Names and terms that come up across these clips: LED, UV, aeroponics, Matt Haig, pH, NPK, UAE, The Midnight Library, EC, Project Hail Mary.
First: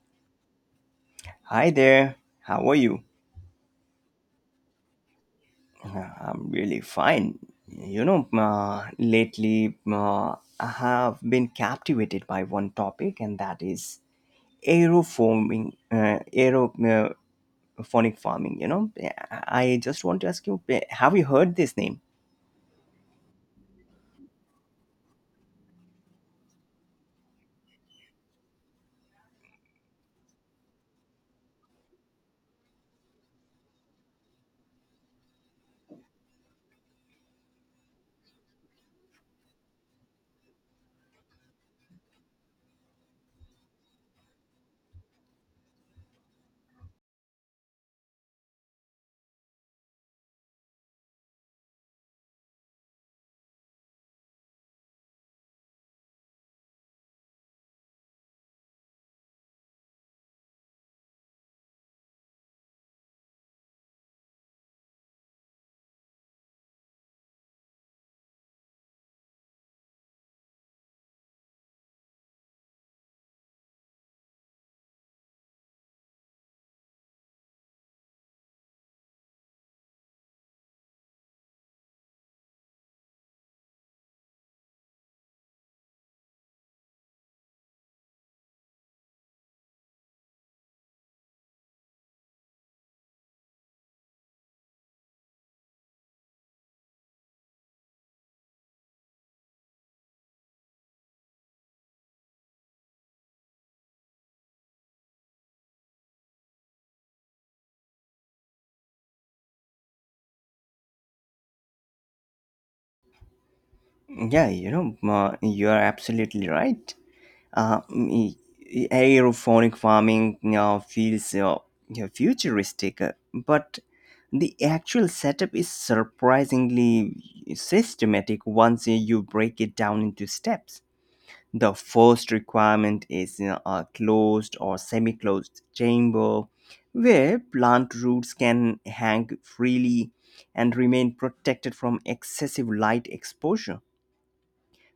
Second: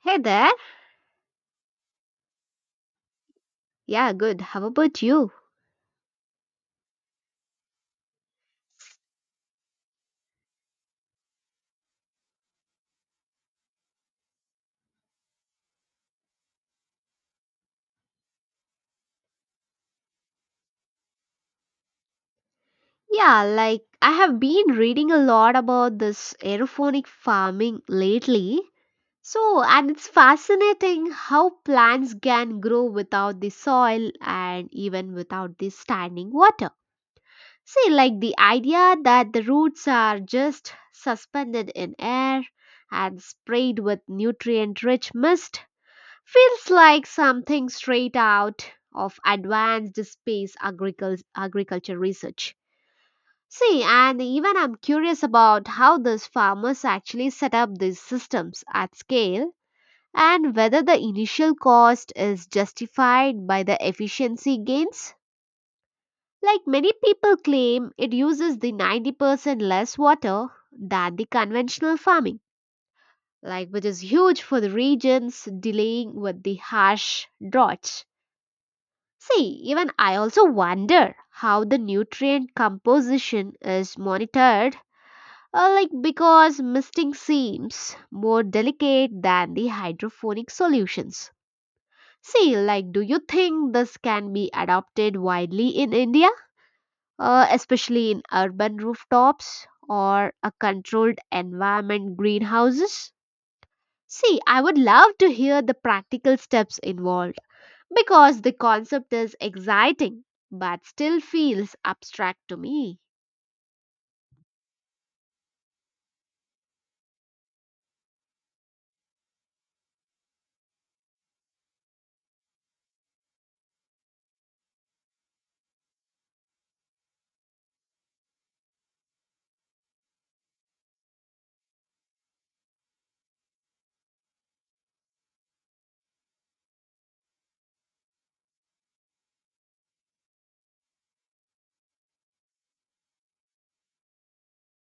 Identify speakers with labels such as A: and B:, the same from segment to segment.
A: Hey there.
B: Hi there. How are you?
A: Yeah, good. How about you?
B: I'm really fine. Lately I have been captivated by one topic, and that is aeroforming, aerophonic farming. You know, I just want to ask you, have you heard this name?
A: Yeah, like I have been reading a lot about this aerophonic farming lately. So, and it's fascinating how plants can grow without the soil and even without the standing water. See, like the idea that the roots are just suspended in air and sprayed with nutrient rich mist feels like something straight out of advanced space agriculture research. See, and even I'm curious about how these farmers actually set up these systems at scale and whether the initial cost is justified by the efficiency gains. Like many people claim, it uses the 90% less water than the conventional farming, like which is huge for the regions dealing with the harsh droughts. See, even I also wonder how the nutrient composition is monitored, like because misting seems more delicate than the hydroponic solutions. See, like, do you think this can be adopted widely in India, especially in urban rooftops or a controlled environment greenhouses? See, I would love to hear the practical steps involved because the concept is exciting but still feels abstract to me.
B: You are absolutely right. Uh, mm, e- Aerophonic farming you feels you futuristic, but the actual setup is surprisingly systematic once you break it down into steps. The first requirement is, you know, a closed or semi closed chamber where plant roots can hang freely and remain protected from excessive light exposure,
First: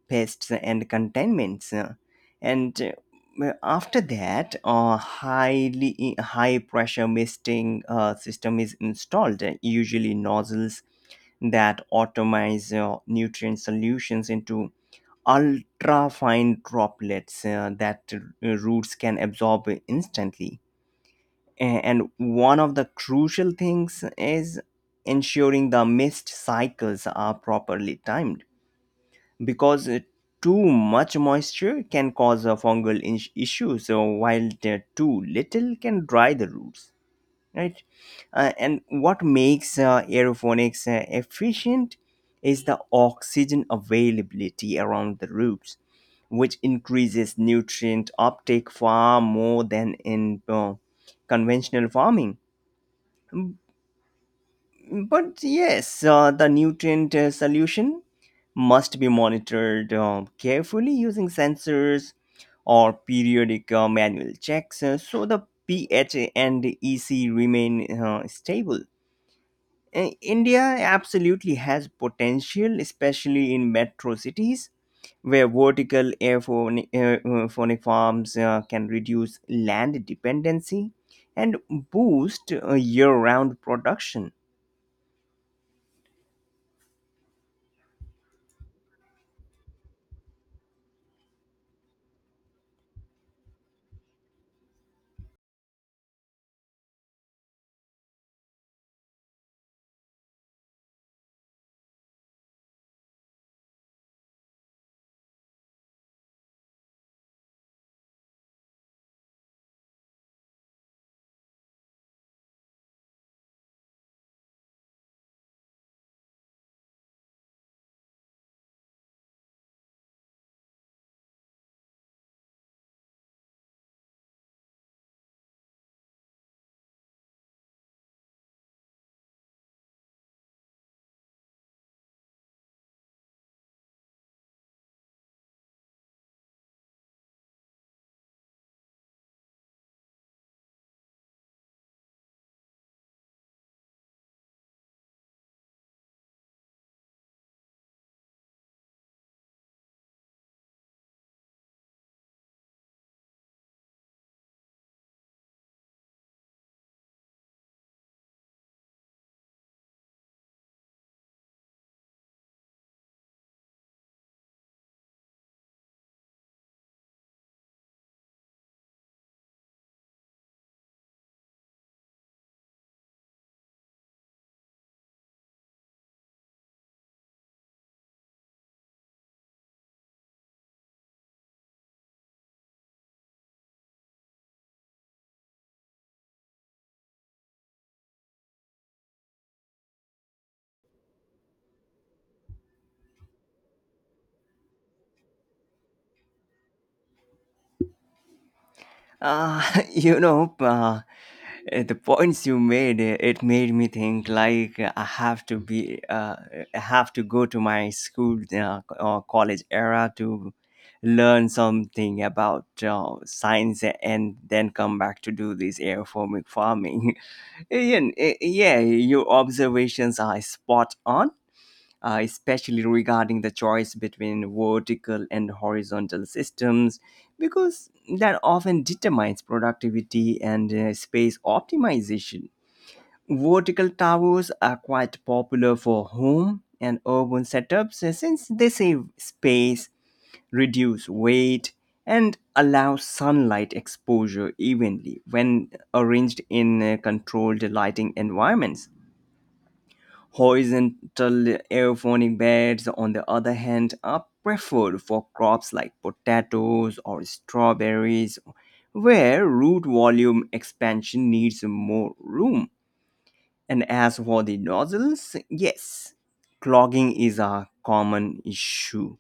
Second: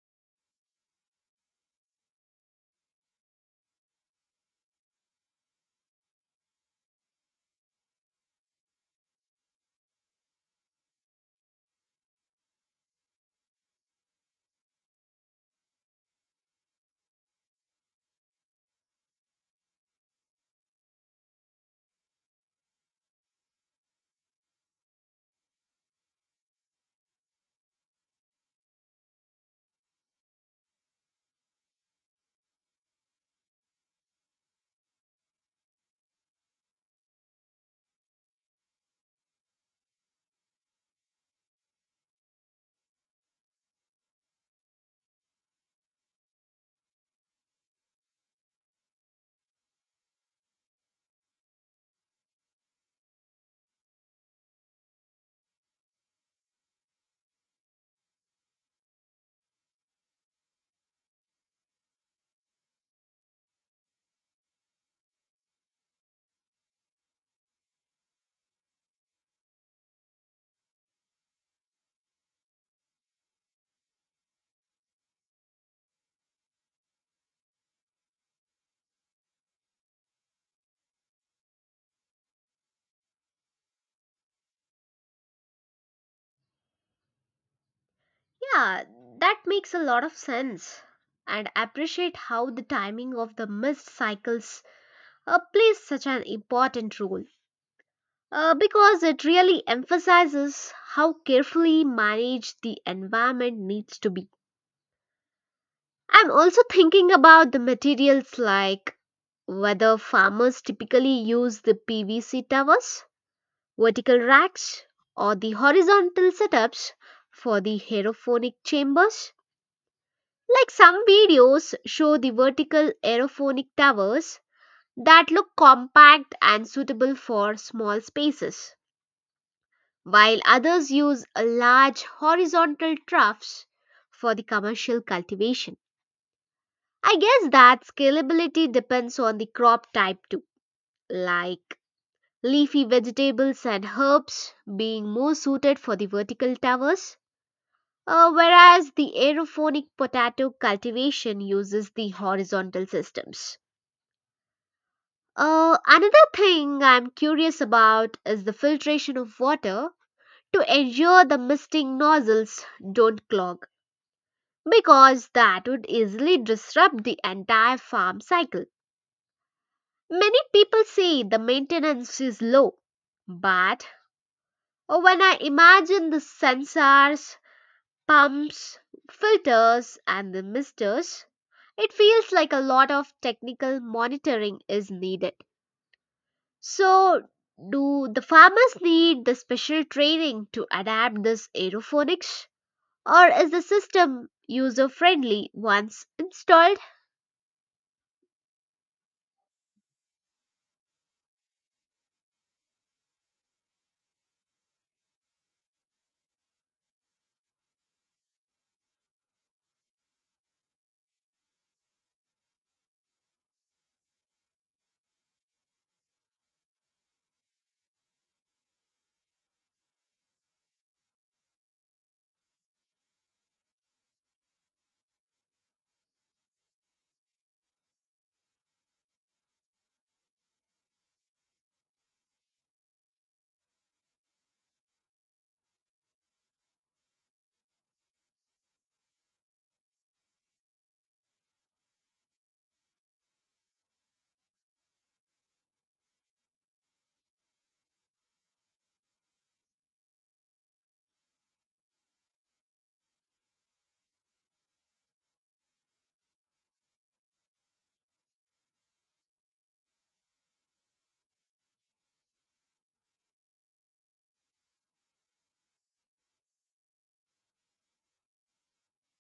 B: pests and contaminants, and well, after that a high pressure misting system is installed, usually nozzles that atomize nutrient solutions into ultra fine droplets that roots can absorb instantly. And one of the crucial things is ensuring the mist cycles are properly timed, because too much moisture can cause a issue, so while the too little can dry the roots, right. And what makes aeroponics efficient is the oxygen availability around the roots, which increases nutrient uptake far more than in conventional farming. But yes, the nutrient solution must be monitored carefully using sensors or periodic manual checks, so the pH and EC remain stable. India absolutely has potential, especially in metro cities where vertical aeroponic farms can reduce land dependency and boost year round production.
A: Yeah, that makes a lot of sense. And I appreciate how the timing of the missed cycles plays such an important role. Because it really emphasizes how carefully managed the environment needs to be. I'm also thinking about the materials like whether farmers typically use the PVC towers, vertical racks, or the horizontal setups for the aerophonic chambers. Like some videos show the vertical aerophonic towers that look compact and suitable for small spaces, while others use a large horizontal troughs for the commercial cultivation. I guess that scalability depends on the crop type too, like leafy vegetables and herbs being more suited for the vertical towers, whereas the aerophonic potato cultivation uses the horizontal systems. Another thing I'm curious about is the filtration of water to ensure the misting nozzles don't clog, because that would easily disrupt the entire farm cycle. Many people say the maintenance is low, but when I imagine the sensors, pumps, filters, and the misters, it feels like a lot of technical monitoring is needed. So, do the farmers need the special training to adapt this aeroponics? Or is the system user friendly once installed?
B: Uh, you know, uh, the points you made, it made me think like I have to I have to go to my school or college era to learn something about science, and then come back to do this aerophonic farming. Yeah, yeah, your observations are spot on, especially regarding the choice between vertical and horizontal systems, because that often determines productivity and space optimization. Vertical towers are quite popular for home and urban setups, since they save space, reduce weight, and allow sunlight exposure evenly when arranged in controlled lighting environments. Horizontal aeroponic beds, on the other hand, are preferred for crops like potatoes or strawberries, where root volume expansion needs more room. And as for the nozzles, yes, clogging is a common issue.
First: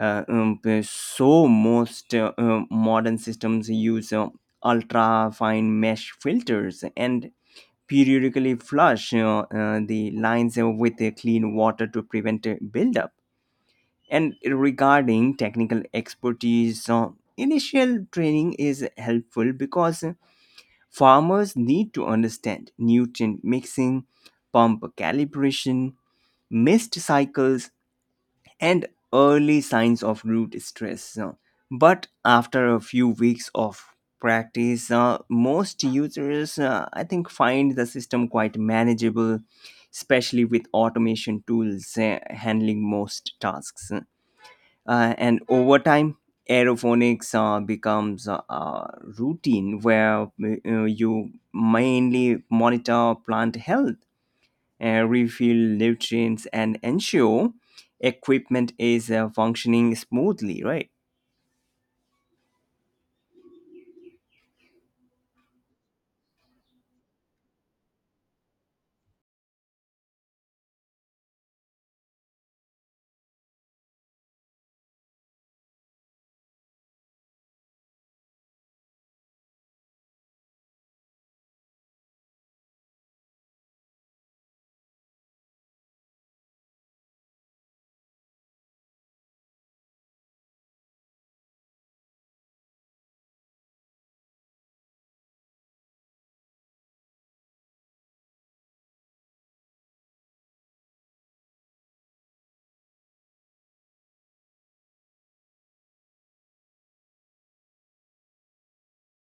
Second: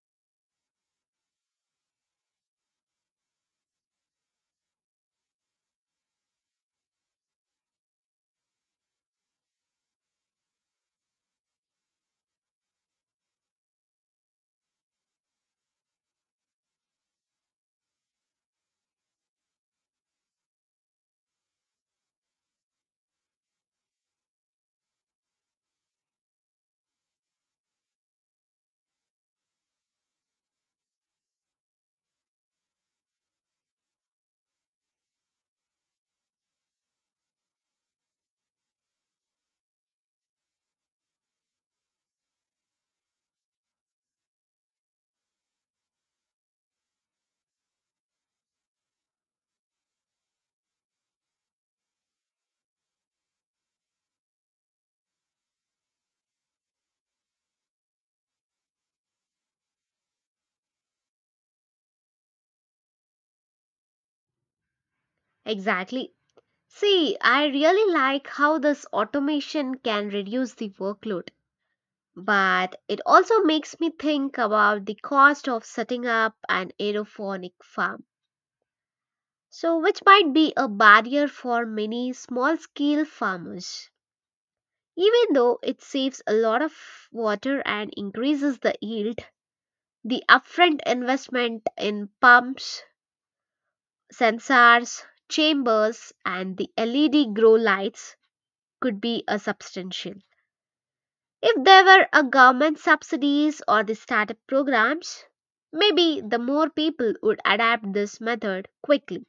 B: So most, modern systems use ultra fine mesh filters and periodically flush, the lines with clean water to prevent buildup. And regarding technical expertise, initial training is helpful because farmers need to understand nutrient mixing, pump calibration, mist cycles, and early signs of root stress. But after a few weeks of practice, most users, I think, find the system quite manageable, especially with automation tools handling most tasks. And over time, aerophonics becomes a routine where you mainly monitor plant health, refill nutrients, and ensure equipment is functioning smoothly, right?
A: Exactly. See, I really like how this automation can reduce the workload, but it also makes me think about the cost of setting up an aerophonic farm, so which might be a barrier for many small scale farmers. Even though it saves a lot of water and increases the yield, the upfront investment in pumps, sensors, chambers, and the LED grow lights could be a substantial. If there were a government subsidies or the startup programs, maybe the more people would adapt this method quickly.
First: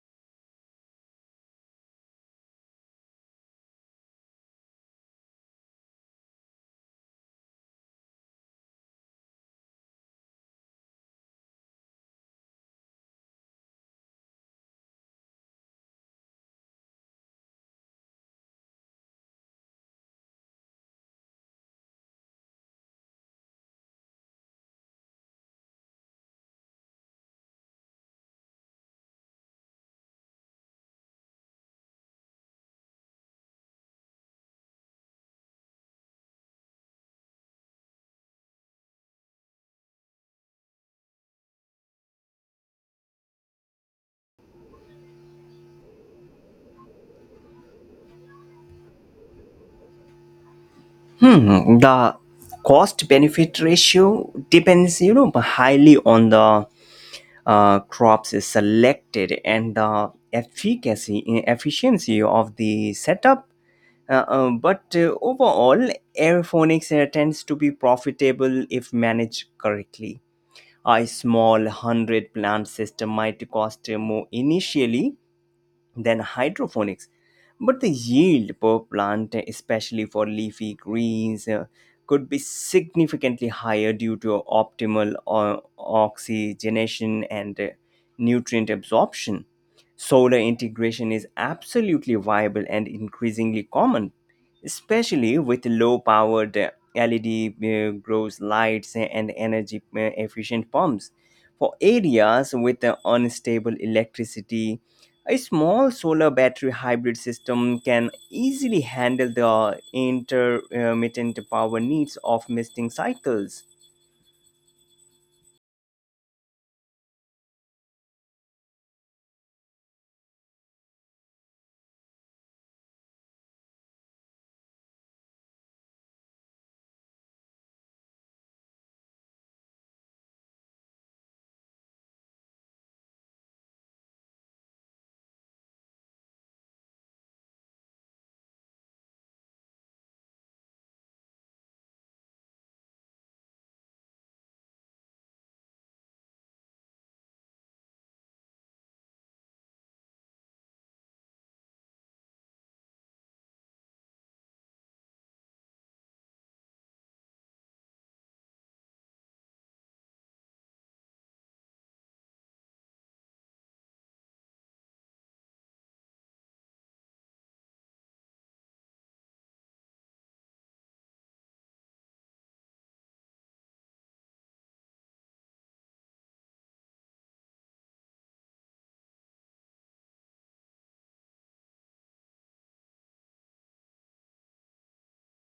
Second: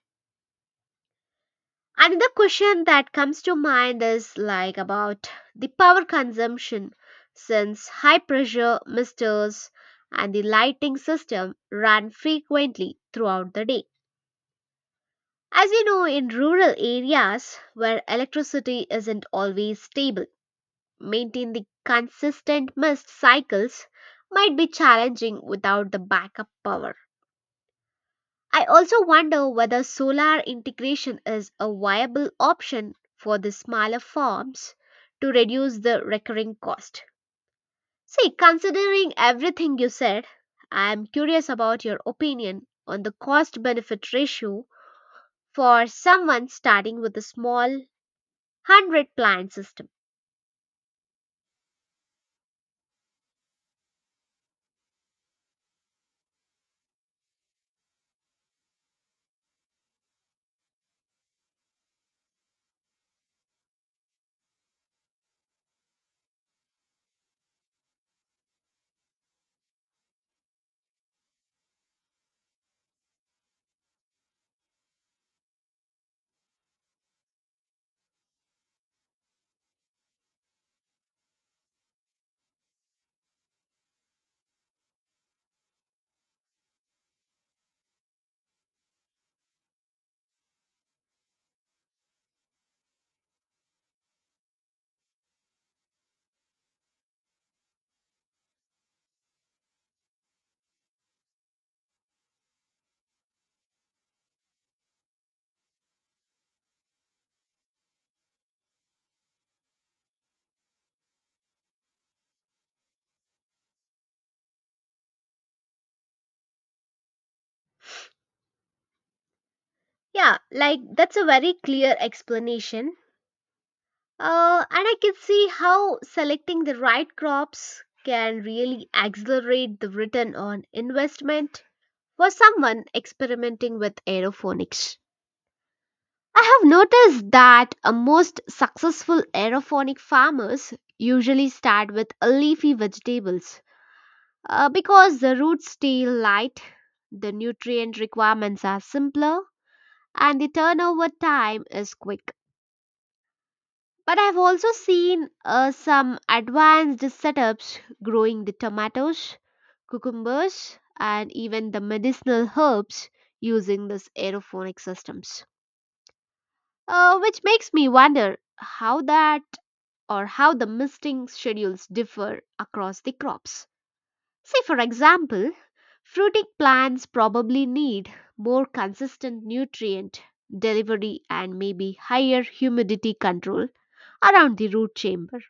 A: Another question that comes to mind is like about the power consumption since high pressure misters and the lighting system run frequently throughout the day. As you know, in rural areas where electricity isn't always stable, maintain the consistent mist cycles might be challenging without the backup power. I also wonder whether solar integration is a viable option for the smaller farms to reduce the recurring cost. See, considering everything you said, I am curious about your opinion on the cost benefit ratio for someone starting with a small 100 plant system.
B: Hmm, the cost benefit ratio depends, you know, highly on the crops is selected and the efficacy efficiency of the setup. But Overall, aerophonics tends to be profitable if managed correctly. A small 100 plant system might cost more initially, than hydroponics. But the yield per plant, especially for leafy greens, could be significantly higher due to optimal oxygenation and nutrient absorption. Solar integration is absolutely viable and increasingly common, especially with low powered LED grows lights and energy efficient pumps. For areas with unstable electricity, a small solar battery hybrid system can easily handle the intermittent power needs of misting cycles.
A: Yeah, like that's a very clear explanation. And I can see how selecting the right crops can really accelerate the return on investment for someone experimenting with aeroponics. I have noticed that most successful aeroponic farmers usually start with leafy vegetables because the roots stay light, the nutrient requirements are simpler, and the turnover time is quick. But I've also seen some advanced setups growing the tomatoes, cucumbers, and even the medicinal herbs using these aerophonic systems. Which makes me wonder how that or how the misting schedules differ across the crops. Say, for example, fruiting plants probably need more consistent nutrient delivery and maybe higher humidity control around the root chamber.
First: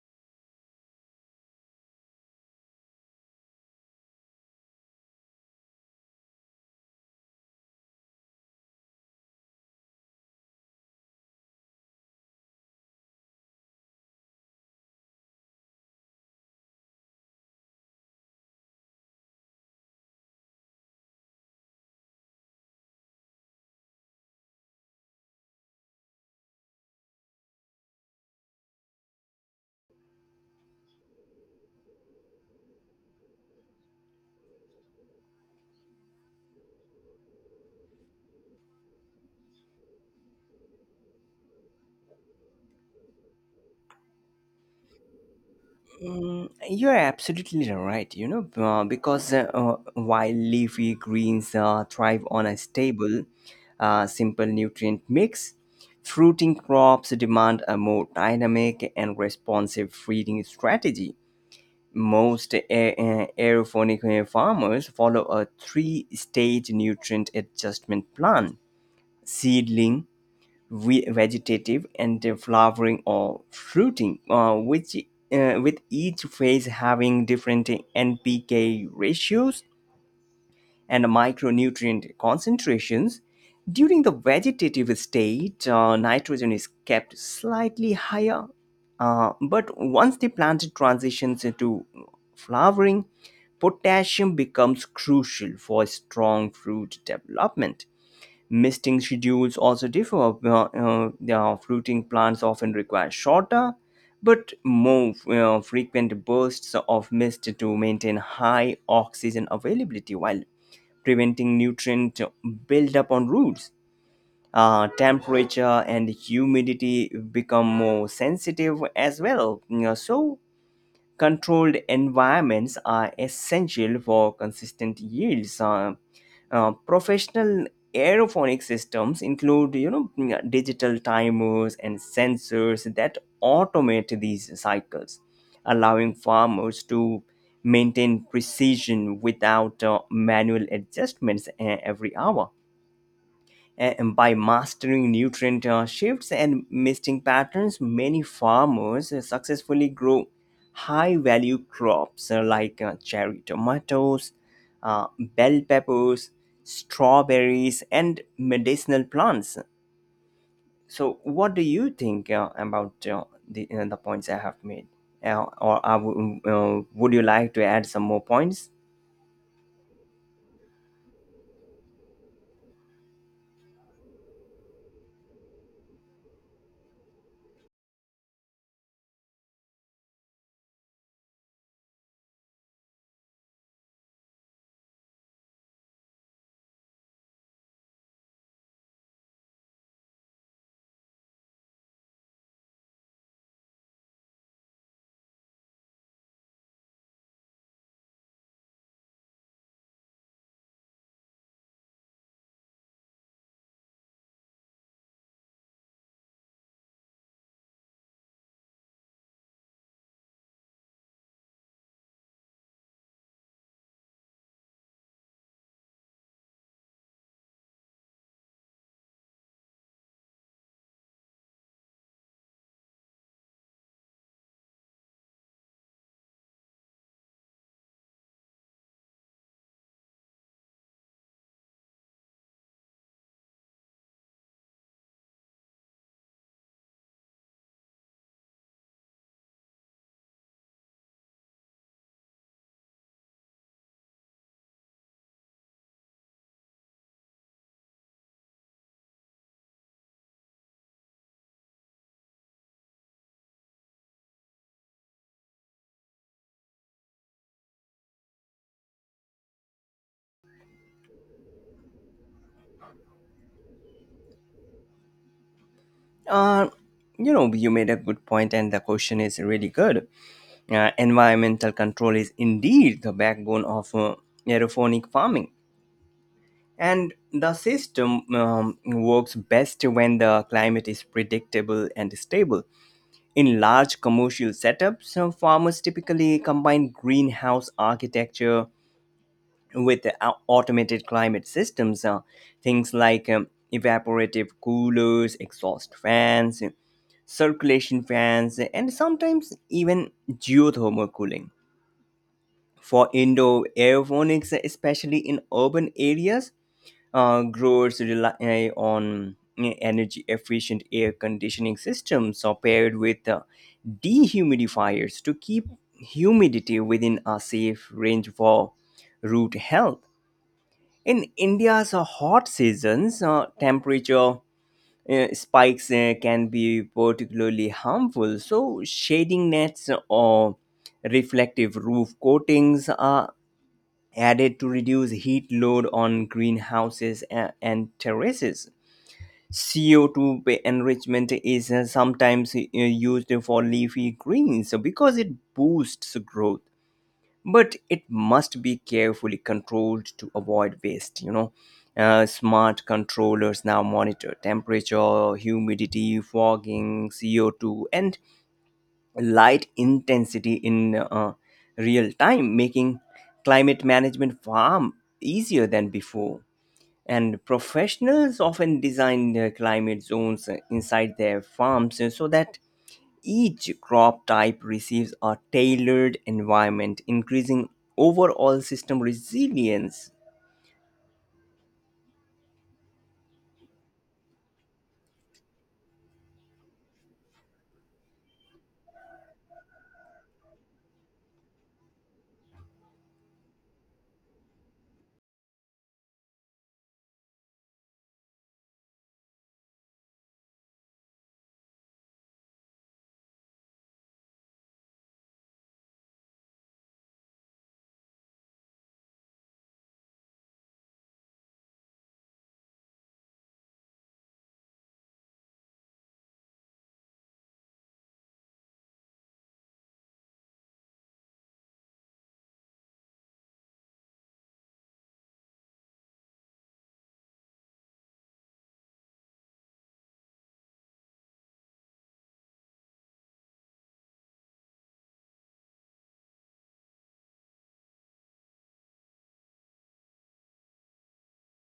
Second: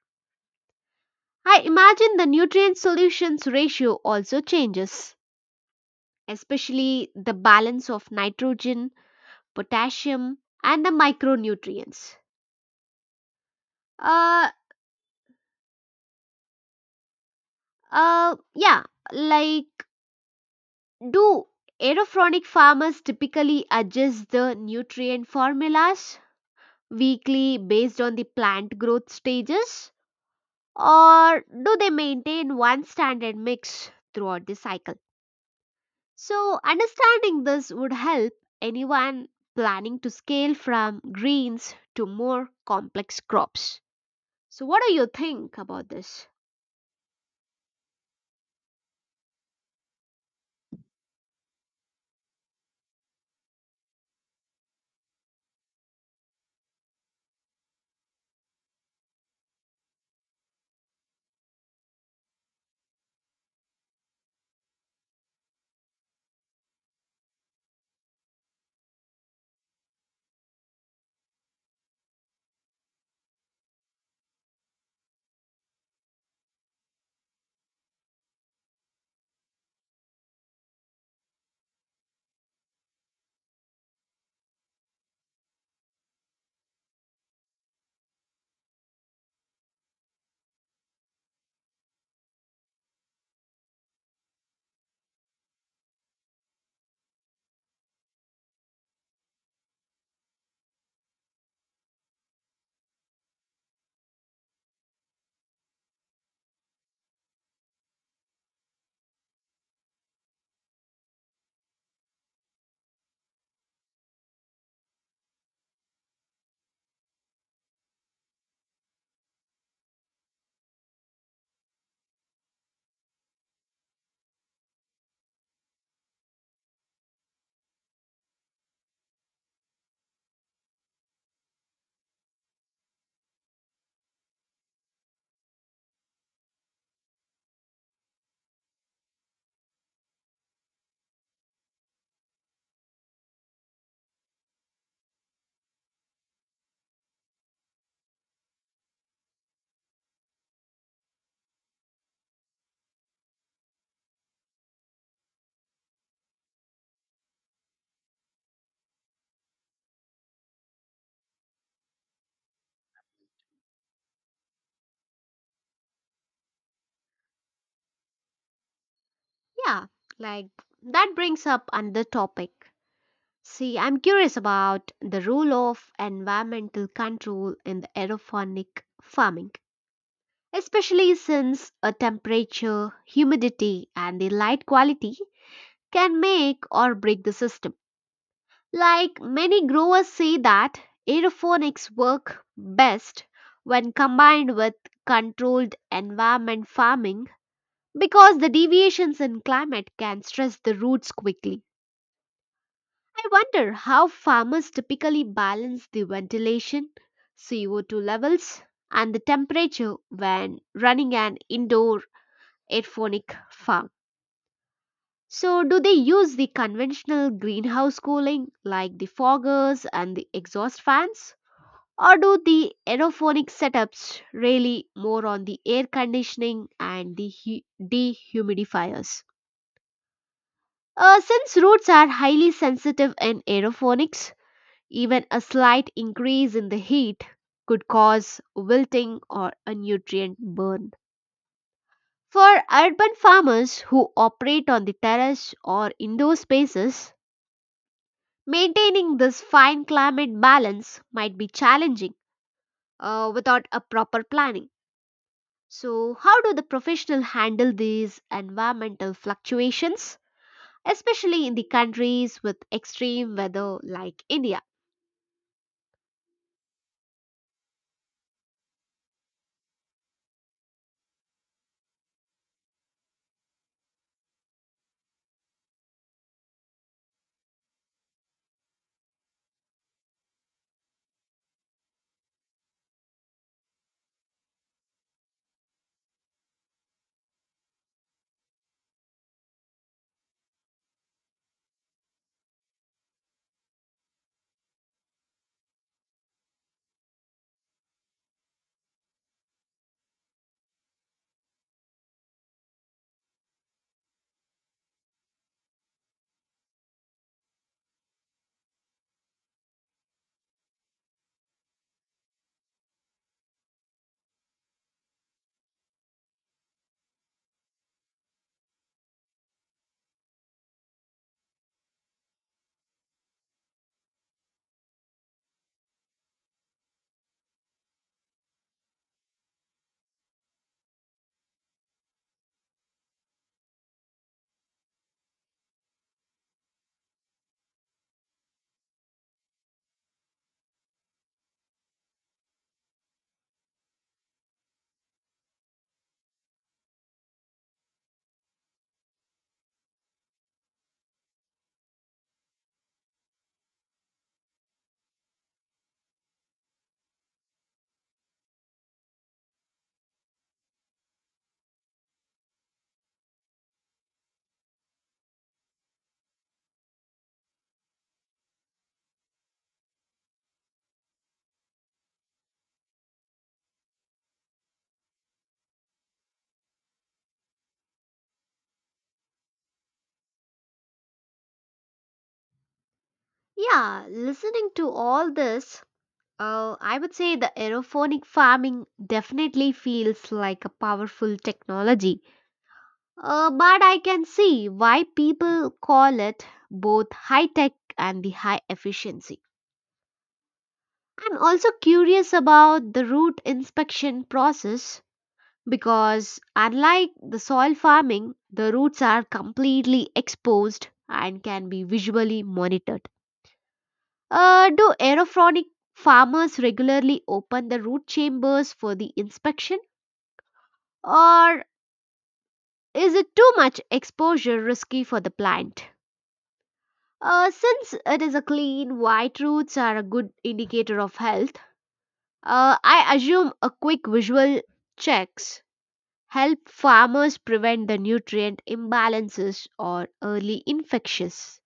A: I imagine the nutrient solutions ratio also changes, especially the balance of nitrogen, potassium, and the micronutrients. Uh, uh, yeah, like do aerophonic farmers typically adjust the nutrient formulas weekly based on the plant growth stages, or do they maintain one standard mix throughout the cycle? So, understanding this would help anyone planning to scale from greens to more complex crops. So, what do you think about this?
B: Mm, you're absolutely right, because while leafy greens thrive on a stable, simple nutrient mix, fruiting crops demand a more dynamic and responsive feeding strategy. Most aeroponic farmers follow a three stage nutrient adjustment plan: seedling, vegetative, and the flowering or fruiting, which with each phase having different NPK ratios and micronutrient concentrations. During the vegetative state, nitrogen is kept slightly higher, but once the plant transitions into flowering, potassium becomes crucial for strong fruit development. Misting schedules also differ. The fruiting plants often require shorter but more frequent bursts of mist to maintain high oxygen availability while preventing nutrient buildup on roots. Temperature and humidity become more sensitive as well. You know, so controlled environments are essential for consistent yields. Professional aerophonic systems include, you know, digital timers and sensors that automate these cycles, allowing farmers to maintain precision without manual adjustments every hour. By mastering nutrient shifts and misting patterns, many farmers successfully grow high value crops like cherry tomatoes, uh, bell peppers, strawberries, and medicinal plants. So, what do you think about the points I have made? Or would you like to add some more points?
A: Yeah, like that brings up another topic. See, I'm curious about the role of environmental control in the aerophonic farming, especially since a temperature, humidity, and the light quality can make or break the system. Like many growers say that aeroponics work best when combined with controlled environment farming because the deviations in climate can stress the roots quickly. I wonder how farmers typically balance the ventilation, CO2 levels, and the temperature when running an indoor aeroponic farm. So, do they use the conventional greenhouse cooling like the foggers and the exhaust fans? Or do the aerophonic setups really more on the air conditioning and the dehumidifiers? Since roots are highly sensitive in aerophonics, even a slight increase in the heat could cause wilting or a nutrient burn. For urban farmers who operate on the terrace or indoor spaces, maintaining this fine climate balance might be challenging without a proper planning. So, how do the professional handle these environmental fluctuations, especially in the countries with extreme weather like India?
B: Uh, you know, you made a good point, and the question is really good. Environmental control is indeed the backbone of aerophonic farming, and the system works best when the climate is predictable and stable. In large commercial setups, farmers typically combine greenhouse architecture with automated climate systems, things like, evaporative coolers, exhaust fans, circulation fans, and sometimes even geothermal cooling. For indoor aeroponics, especially in urban areas, growers rely on energy efficient air conditioning systems or paired with dehumidifiers to keep humidity within a safe range for root health. In India's hot seasons, temperature spikes can be particularly harmful, so shading nets or reflective roof coatings are added to reduce heat load on greenhouses and terraces. CO2 enrichment is sometimes used for leafy greens because it boosts growth, but it must be carefully controlled to avoid waste. You know, smart controllers now monitor temperature, humidity, fogging, CO2, and light intensity in real time, making climate management far easier than before. And professionals often design their climate zones inside their farms so that each crop type receives a tailored environment, increasing overall system resilience.
A: Yeah, listening to all this, I would say the aerophonic farming definitely feels like a powerful technology. But I can see why people call it both high tech and the high efficiency. I'm also curious about the root inspection process because unlike the soil farming, the roots are completely exposed and can be visually monitored. Do aerophonic farmers regularly open the root chambers for the inspection, or is it too much exposure risky for the plant? Since it is a clean, white roots are a good indicator of health, I assume a quick visual checks help farmers prevent the nutrient imbalances or early infections.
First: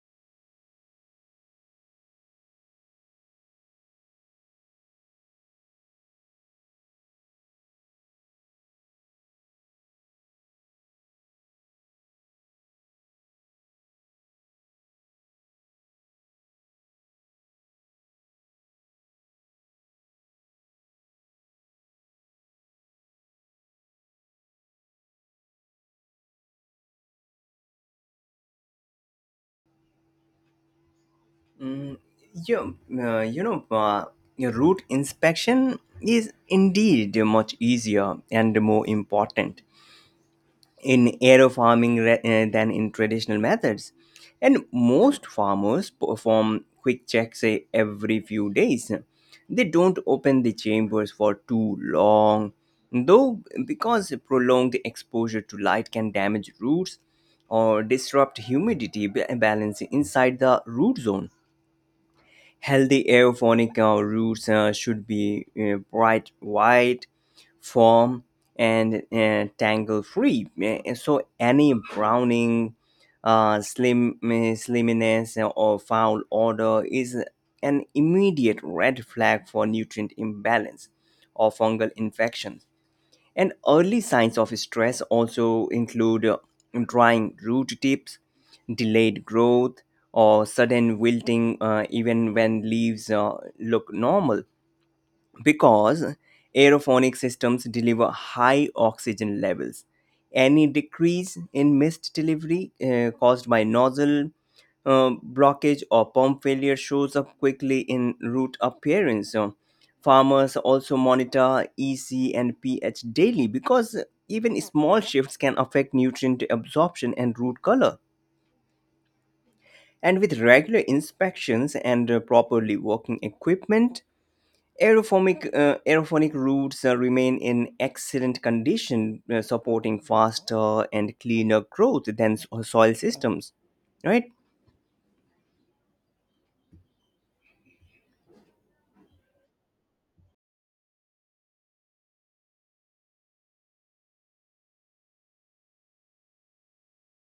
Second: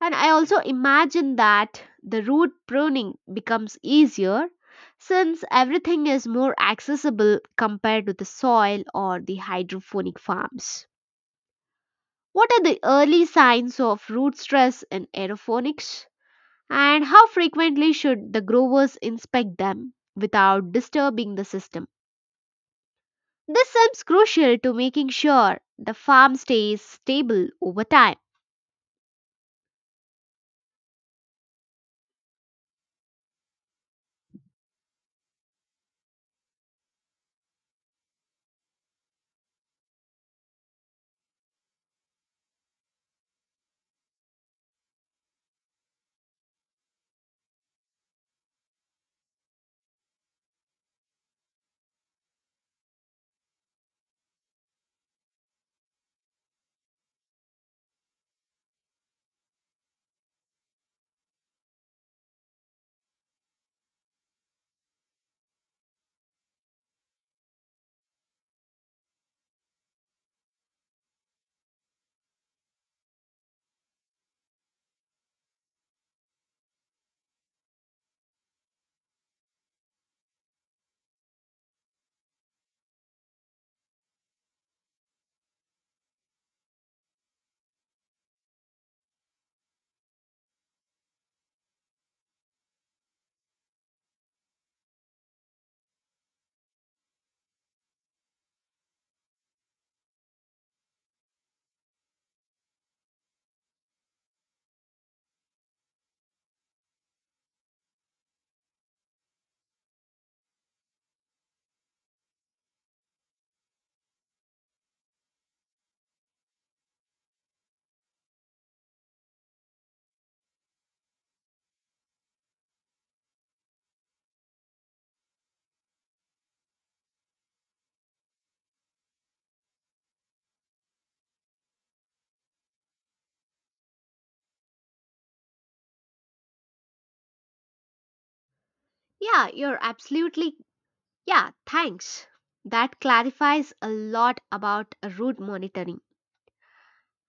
A: And I also imagine that the root pruning becomes easier since everything is more accessible compared to the soil or the hydroponic farms. What are the early signs of root stress in aeroponics? And how frequently should the growers inspect them without disturbing the system? This seems crucial to making sure the farm stays stable over time.
B: You, uh, you know, uh, your root inspection is indeed much easier and more important in aero farming, than in traditional methods. And most farmers perform quick checks, say, every few days. They don't open the chambers for too long, though, because prolonged exposure to light can damage roots or disrupt humidity balance inside the root zone. Healthy aerophonic roots should be bright white, form and tangle free. So any browning, slimness or foul odor is an immediate red flag for nutrient imbalance or fungal infections. And early signs of stress also include drying root tips, delayed growth, or sudden wilting, even when leaves look normal, because aerophonic systems deliver high oxygen levels. Any decrease in mist delivery caused by nozzle blockage or pump failure shows up quickly in root appearance. So farmers also monitor EC and pH daily because even small shifts can affect nutrient absorption and root color. And with regular inspections and properly working equipment, aerophonic roots remain in excellent condition, supporting faster and cleaner growth than soil systems, right?
A: Yeah, you're absolutely. Yeah, thanks. That clarifies a lot about root monitoring.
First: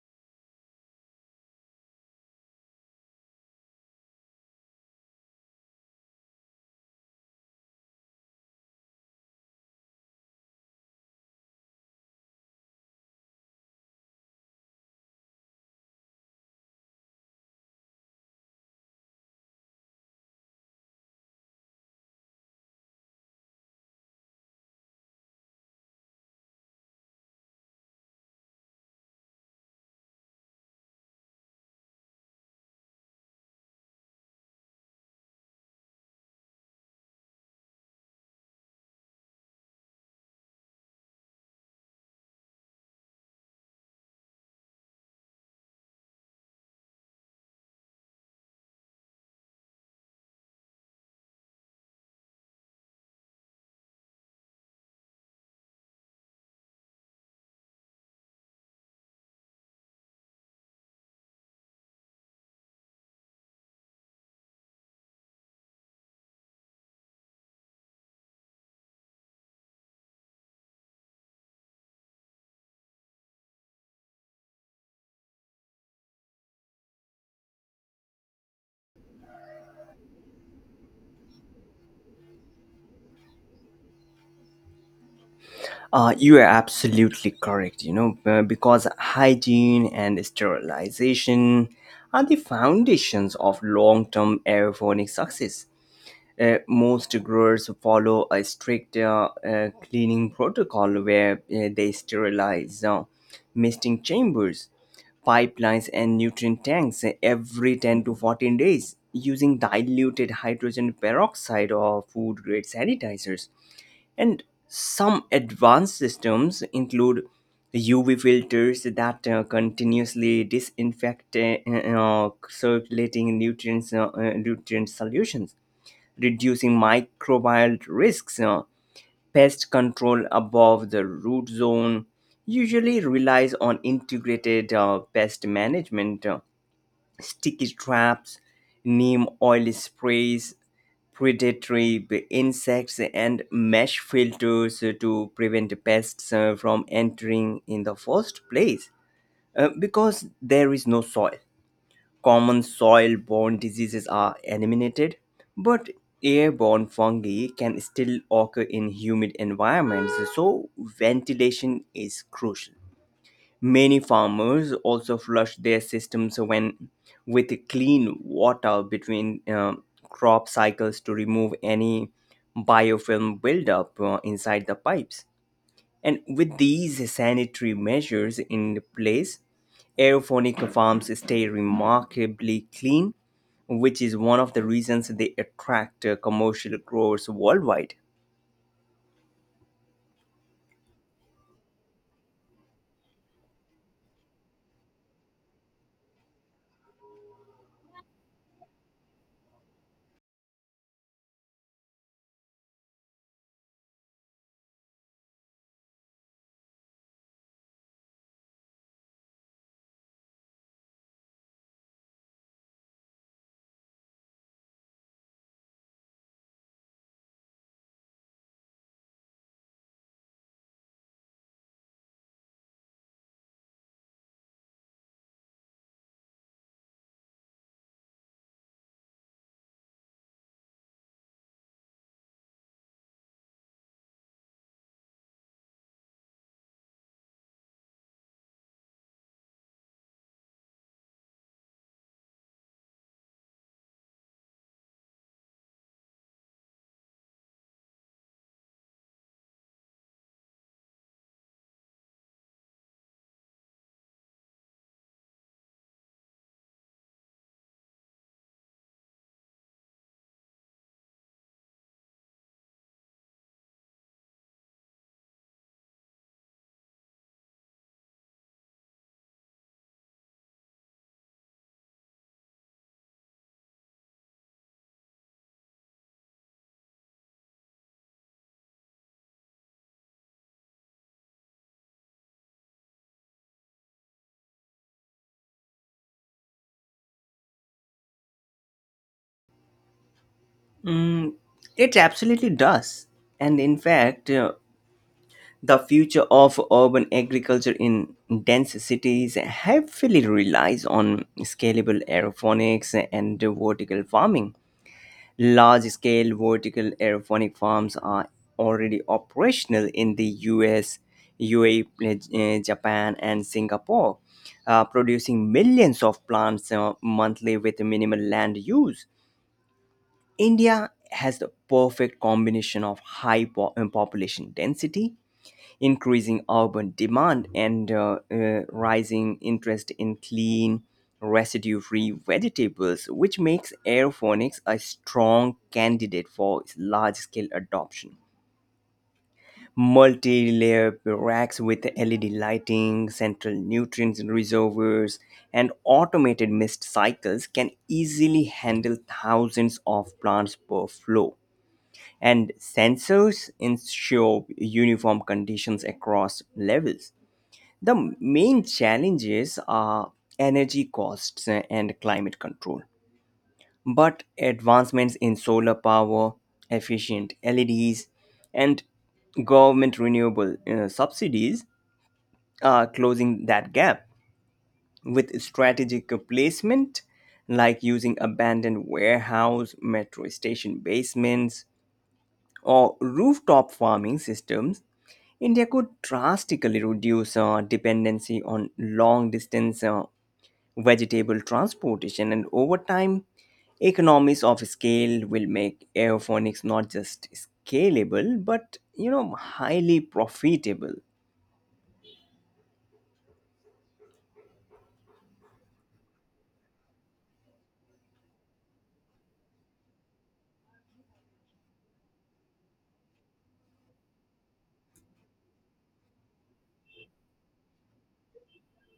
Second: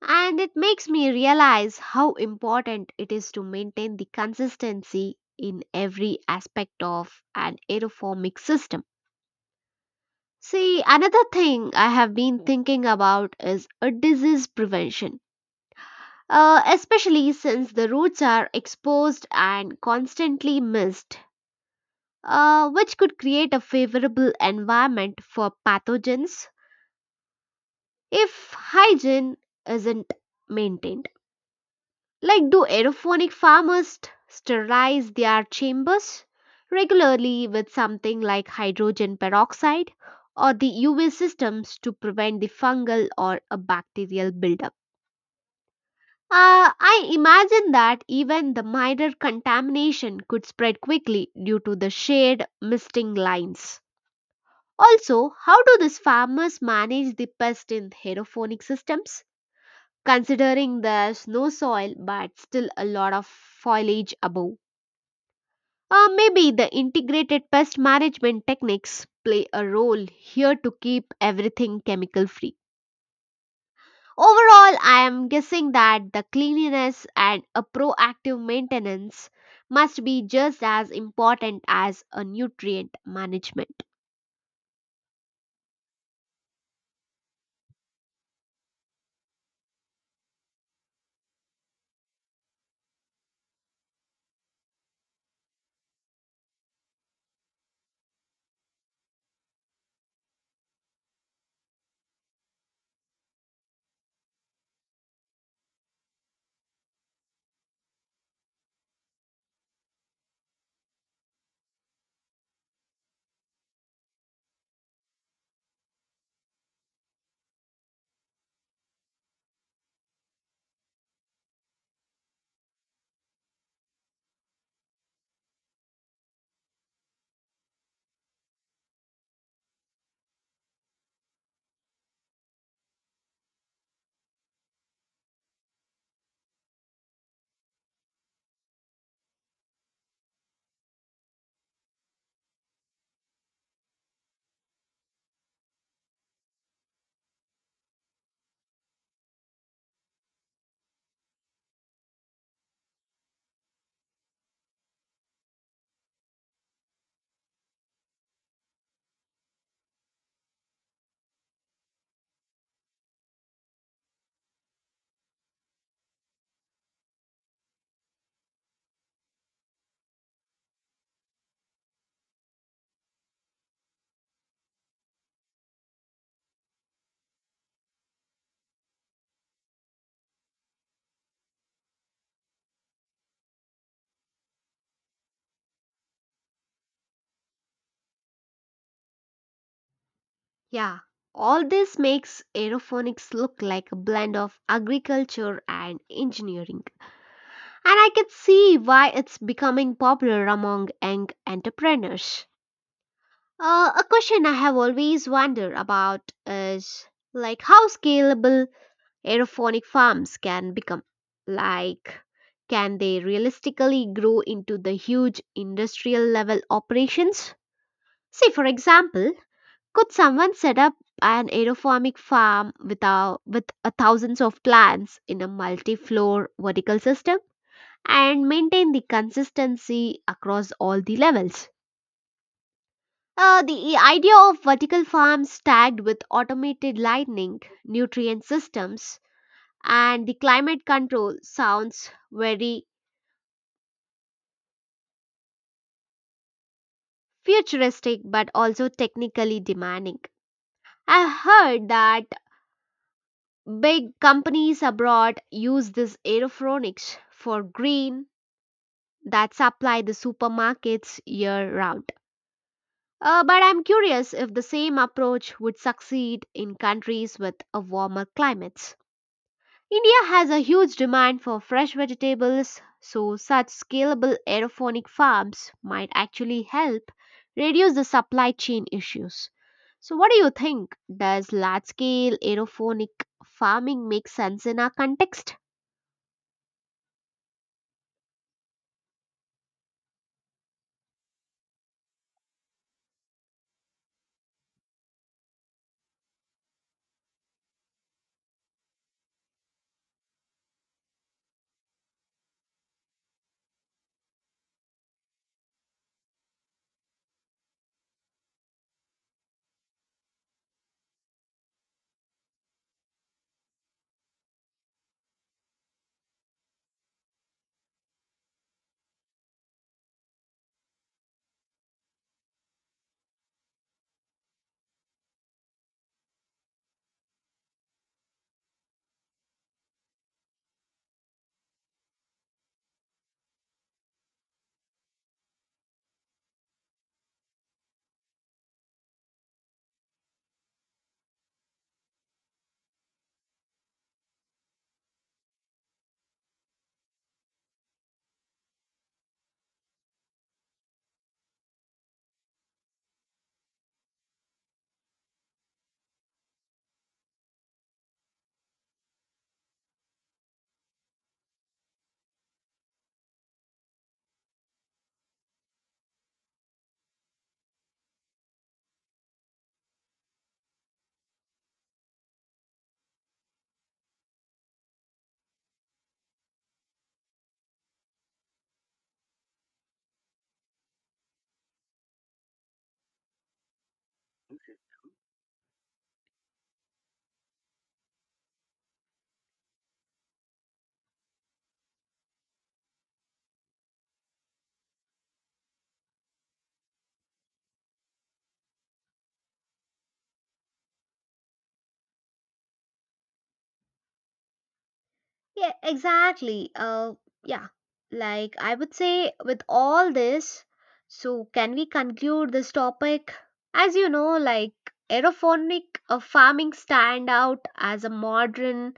A: And it makes me realize how important it is to maintain the consistency in every aspect of an aeroformic system. See, another thing I have been thinking about is a disease prevention, especially since the roots are exposed and constantly missed, which could create a favorable environment for pathogens if hygiene isn't maintained. Like, do aerophonic farmers sterilize their chambers regularly with something like hydrogen peroxide or the UV systems to prevent the fungal or a bacterial buildup? I imagine that even the minor contamination could spread quickly due to the shade misting lines. Also, how do these farmers manage the pest in aeroponic systems? Considering there's no soil but still a lot of foliage above. Maybe the integrated pest management techniques play a role here to keep everything chemical free. Overall, I am guessing that the cleanliness and a proactive maintenance must be just as important as a nutrient management.
B: You are absolutely correct, because hygiene and sterilization are the foundations of long term aerophonic success. Most growers follow a strict cleaning protocol where they sterilize misting chambers, pipelines, and nutrient tanks every 10 to 14 days using diluted hydrogen peroxide or food grade sanitizers. And some advanced systems include UV filters that continuously disinfect, circulating nutrients, nutrient solutions, reducing microbial risks. Pest control above the root zone usually relies on integrated pest management: sticky traps, neem oil sprays, predatory insects, and mesh filters to prevent pests from entering in the first place, because there is no soil. Common soil borne diseases are eliminated, but airborne fungi can still occur in humid environments, so ventilation is crucial. Many farmers also flush their systems when with clean water between crop cycles to remove any biofilm buildup inside the pipes. And with these sanitary measures in place, aerophonic farms stay remarkably clean, which is one of the reasons they attract commercial growers worldwide.
A: Yeah, all this makes aeroponics look like a blend of agriculture and engineering. And I can see why it's becoming popular among young entrepreneurs. A question I have always wondered about is like how scalable aerophonic farms can become. Like, can they realistically grow into the huge industrial level operations? See, for example, could someone set up an aerophonic farm with, with a thousands of plants in a multi floor vertical system and maintain the consistency across all the levels? The idea of vertical farms tagged with automated lighting, nutrient systems, and the climate control sounds very futuristic but also technically demanding. I heard that big companies abroad use this aerophonics for green that supply the supermarkets year round. But I'm curious if the same approach would succeed in countries with a warmer climates. India has a huge demand for fresh vegetables, so such scalable aeroponic farms might actually help reduce the supply chain issues. So, what do you think? Does large scale aeroponic farming make sense in our context?
B: It absolutely does. And in fact, the future of urban agriculture in dense cities heavily relies on scalable aeroponics and vertical farming. Large scale vertical aeroponic farms are already operational in the US, UAE, Japan, and Singapore, producing millions of plants monthly with minimal land use. India has the perfect combination of high population density, increasing urban demand and rising interest in clean, residue free vegetables, which makes aeroponics a strong candidate for large scale adoption. Multi layer racks with LED lighting, central nutrient reservoirs, and automated mist cycles can easily handle thousands of plants per flow, and sensors ensure uniform conditions across levels. The main challenges are energy costs and climate control. But advancements in solar power, efficient LEDs, and government renewable subsidies are closing that gap. With strategic placement like using abandoned warehouse, metro station basements, or rooftop farming systems, India could drastically reduce dependency on long distance vegetable transportation, and over time, economies of scale will make aeroponics not just scalable but, you know, highly profitable.
A: Yeah, exactly. Yeah, I would say with all this, so can we conclude this topic? As you know, like aerophonic farming stand out as a modern,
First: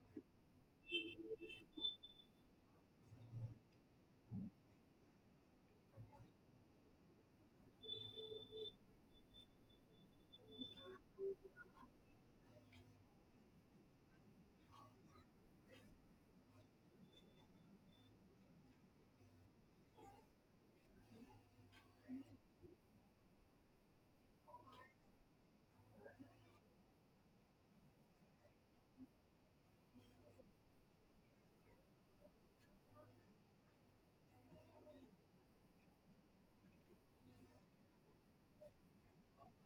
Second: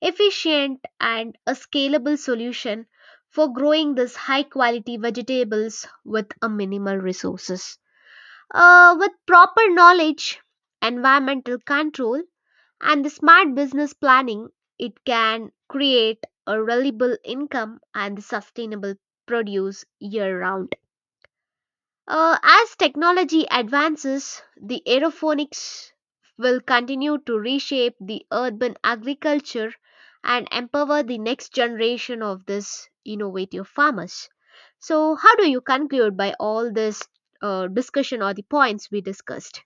A: efficient, and a scalable solution for growing this high quality vegetables with a minimal resources. With proper knowledge, environmental control, and the smart business planning, it can create a reliable income and sustainable produce year round. As technology advances, the aeroponics will continue to reshape the urban agriculture and empower the next generation of this innovative farmers. So how do you conclude by all this discussion or the points we discussed?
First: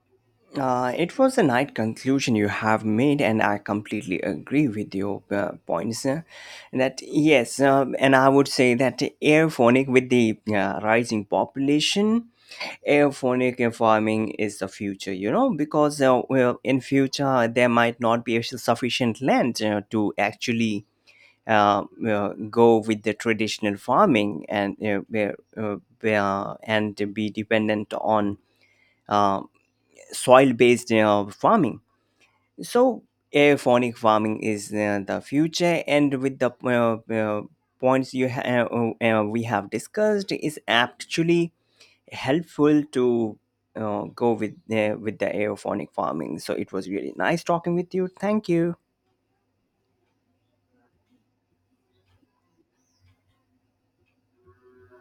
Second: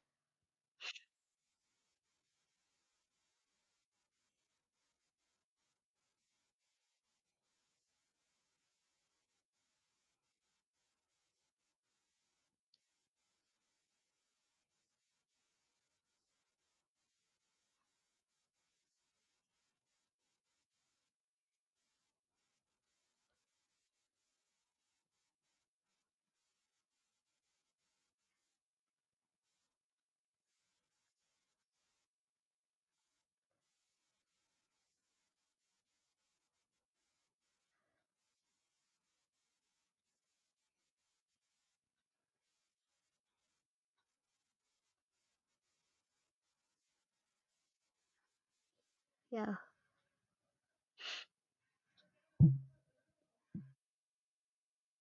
B: It was a nice conclusion you have made, and I completely agree with your points. That yes, and I would say that aerophonic with the rising population, aerophonic farming is the future, you know, because well, in future there might not be sufficient land to actually go with the traditional farming, and to be dependent on uh, soil based farming. So aerophonic farming is the future, and with the points you ha- we have discussed is actually helpful to go with the aerophonic farming. So it was really nice talking with you. Thank you.
A: Yeah.